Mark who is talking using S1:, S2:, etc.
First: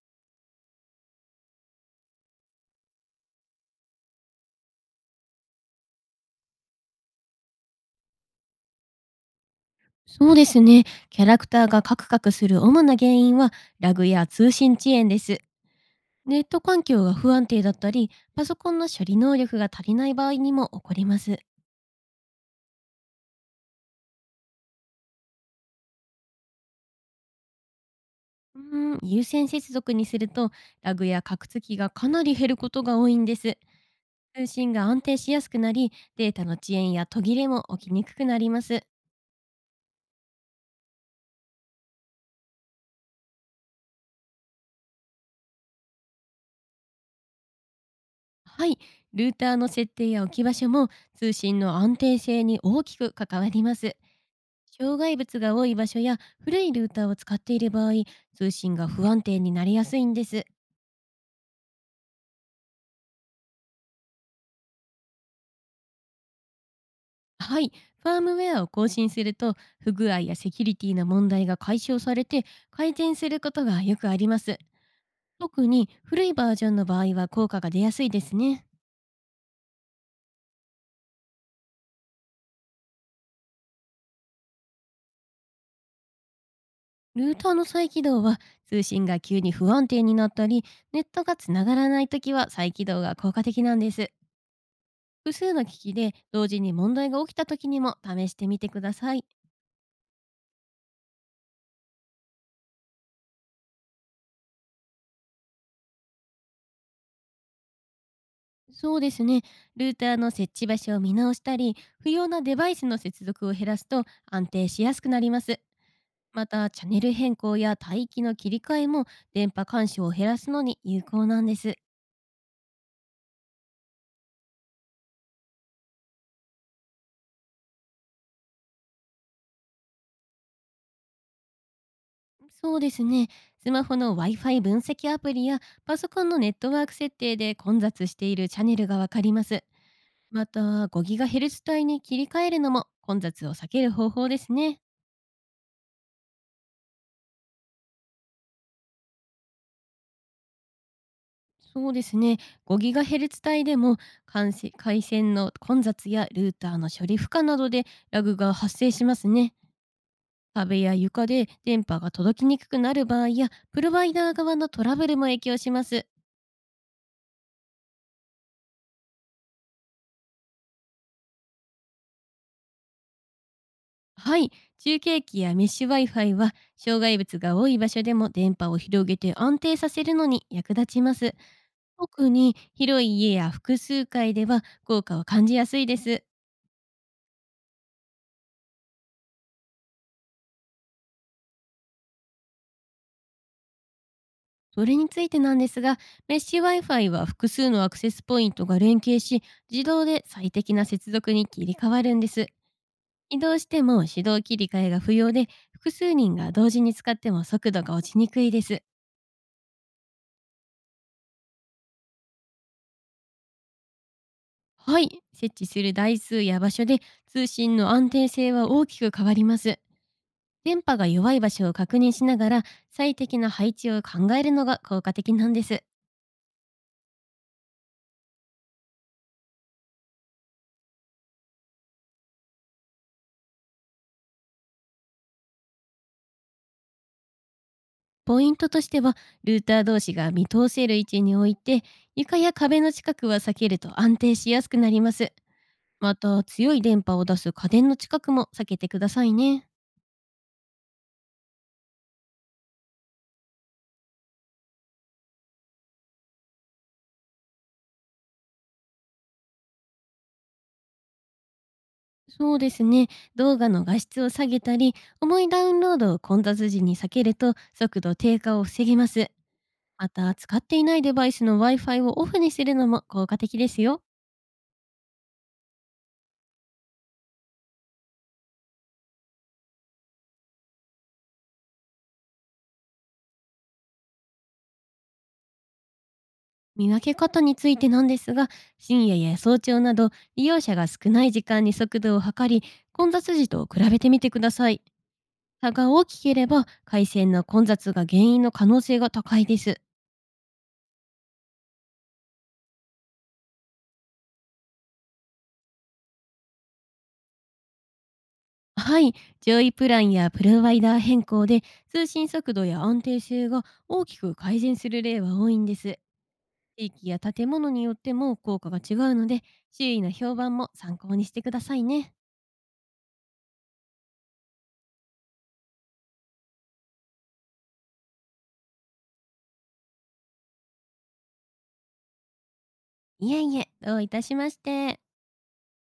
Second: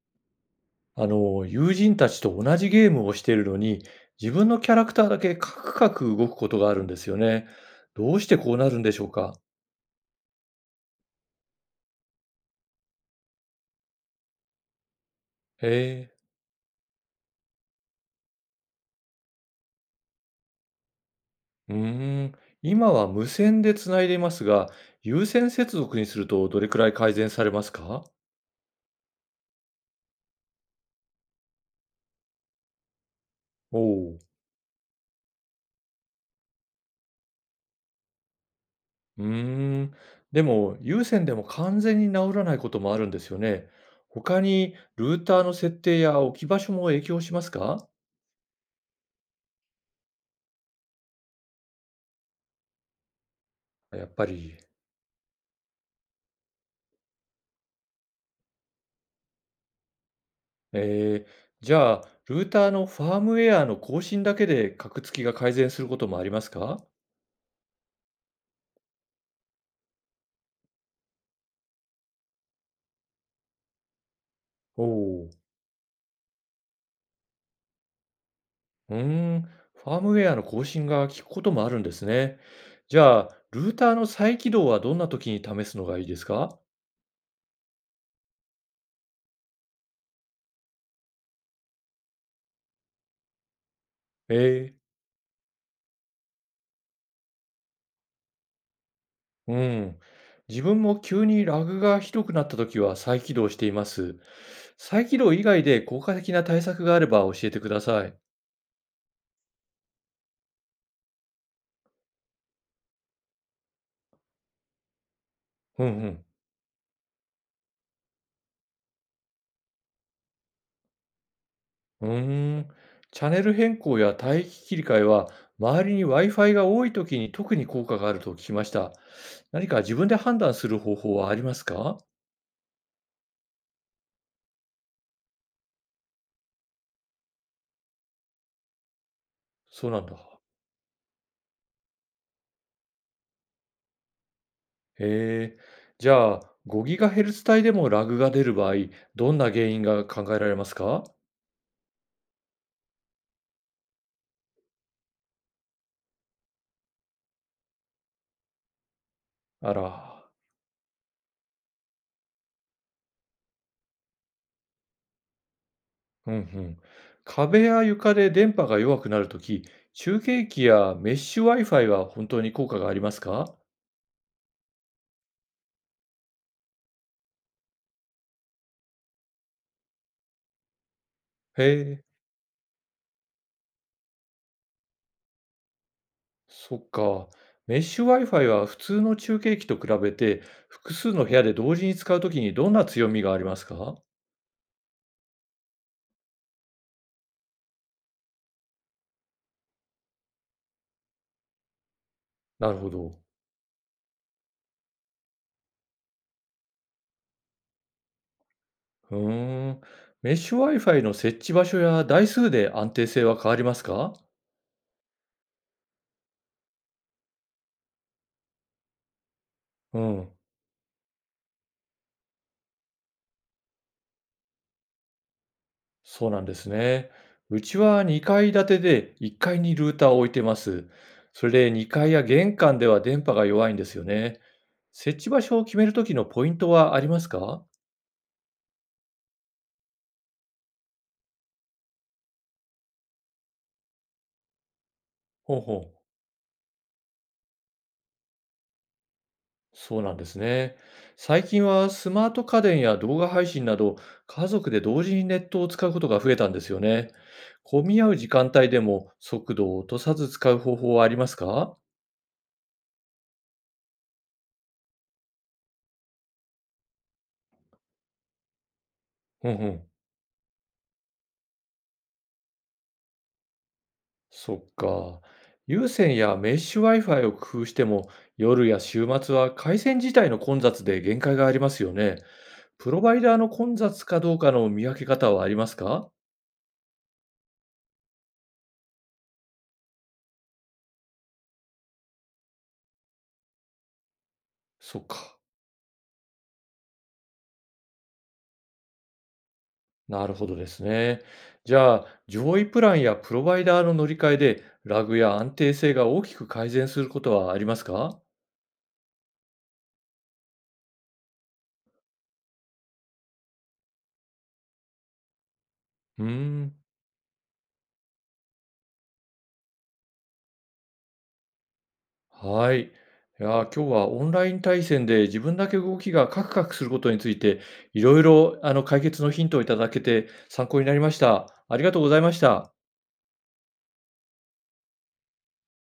S1: 友人たちと同じゲームをしているのに、自分のキャラクターだけカクカク動くことがあるんですよね。どうしてこうなるんでしょうか？
S2: そうですね。キャラクターがカクカクする主な原因はラグや通信遅延です。
S1: へ
S2: ネット環境が不安定だったり、パソコンの処理能力が足りない場合にも起こります。
S1: え。うーん。今は無線でつないでいますが、有線接続にするとどれくらい改善されますか？
S2: 有線接続にするとラグやカクつきがかなり減ることが多いんです。
S1: おおう。
S2: 通信が安定しやすくなり、データの遅延や途切れも起きにくくなります。
S1: うーん。でも、有線でも完全に治らないこともあるんですよね。他に、ルーターの設定や置き場所も影響しますか？
S2: はい、ルーターの設定や置き場所も通信の安定性に大きく関わります。
S1: やっぱり。
S2: 障害物が多い場所や古いルーターを使っている場合、通信が不安定になりやすいんです。
S1: えーじゃあ、ルーターのファームウェアの更新だけで格付きが改善することもありますか？
S2: はい、ファームウェアを更新すると、不具合やセキュリティの問題が解消されて、改善することがよくあります。
S1: おお。
S2: 特に古いバージョンの場合は効果が出やすいですね。
S1: うーん、ファームウェアの更新が効くこともあるんですね。じゃあ、ルーターの再起動はどんな時に試すのがいいですか？
S2: ルーターの再起動は、通信が急に不安定になったり、ネットがつながらないときは再起動が効果的なんです。
S1: ええ。
S2: 複数の機器で同時に問題が起きたときにも試してみてください。
S1: うん。自分も急にラグがひどくなった時は再起動しています。再起動以外で効果的な対策があれば教えてください。
S2: そうですね。ルーターの設置場所を見直したり、不要なデバイスの接続を減らすと安定しやすくなります。
S1: うんうん。
S2: また、チャンネル変更や帯域の切り替えも電波干渉を減らすのに有効なんです。
S1: うーん。チャンネル変更や帯域切り替えは、周りに Wi-Fi が多いときに特に効果があると聞きました。何か自分で判断する方法はありますか？
S2: そうですね。スマホの Wi-Fi 分析アプリやパソコンのネットワーク設定で、混雑しているチャンネルがわかります。
S1: そうなんだ。
S2: また、5GHz 帯に切り替えるのも混雑を避ける方法ですね。
S1: へえ。じゃあ、5GHz 帯でもラグが出る場合、どんな原因が考えられますか？
S2: そうですね。5GHz 帯でも、感染回線の混雑やルーターの処理負荷などでラグが発生しますね。
S1: あら。
S2: 壁や床で電波が届きにくくなる場合や、プロバイダー側のトラブルも影響します。
S1: うんうん。壁や床で電波が弱くなるとき、中継機やメッシュ Wi-Fi は本当に効果がありますか？
S2: はい、中継機やメッシュ Wi-Fi は、障害物が多い場所でも電波を広げて安定させるのに役立ちます。
S1: へえ。
S2: 特に広い家や複数階では効果を感じやすいです。
S1: そっか。メッシュ Wi-Fi は普通の中継機と比べて、複数の部屋で同時に使うときにどんな強みがありますか？
S2: それについてなんですが、メッシュ Wi-Fi は複数のアクセスポイントが連携し、自動で最適な接続に切り替わるんです。
S1: なるほど。
S2: 移動しても手動切り替えが不要で、複数人が同時に使っても速度が落ちにくいです。
S1: うーん。メッシュ Wi-Fi の設置場所や台数で安定性は変わりますか？
S2: はい、設置する台数や場所で通信の安定性は大きく変わります。
S1: うん。
S2: 電波が弱い場所を確認しながら、最適な配置を考えるのが効果的なんです。
S1: そうなんですね。うちは2階建てで1階にルーターを置いてます。それで2階や玄関では電波が弱いんですよね。設置場所を決めるときのポイントはありますか？
S2: ポイントとしては、ルーター同士が見通せる位置に置いて、床や壁の近くは避けると安定しやすくなります。
S1: ほうほう。
S2: また、強い電波を出す家電の近くも避けてくださいね。
S1: そうなんですね。最近はスマート家電や動画配信など、家族で同時にネットを使うことが増えたんですよね。混み合う時間帯でも速度を落とさず使う方法はありますか？
S2: そうですね。動画の画質を下げたり、重いダウンロードを混雑時に避けると速度低下を防げます。
S1: うんうん。
S2: また、使っていないデバイスの Wi-Fi をオフにするのも効果的ですよ。
S1: そっか。有線やメッシュ Wi-Fi を工夫しても、夜や週末は回線自体の混雑で限界がありますよね。プロバイダーの混雑かどうかの見分け方はありますか？
S2: 見分け方についてなんですが、深夜や早朝など利用者が少ない時間に速度を測り、混雑時と比べてみてください。
S1: そっか。
S2: 差が大きければ、回線の混雑が原因の可能性が高いです。
S1: なるほどですね。じゃあ、上位プランやプロバイダーの乗り換えで、ラグや安定性が大きく改善することはありますか？
S2: はい、上位プランやプロワイダー変更で通信速度や安定性が大きく改善する例は多いんです。
S1: うーん、
S2: 地域や建物によっても効果が違うので、周囲の評判も参考にしてくださいね。
S1: はい。いやー、今日はオンライン対戦で自分だけ動きがカクカクすることについて、いろいろ解決のヒントをいただけて参考になりました。ありがとうございました。
S2: いえいえ、どういたしまして。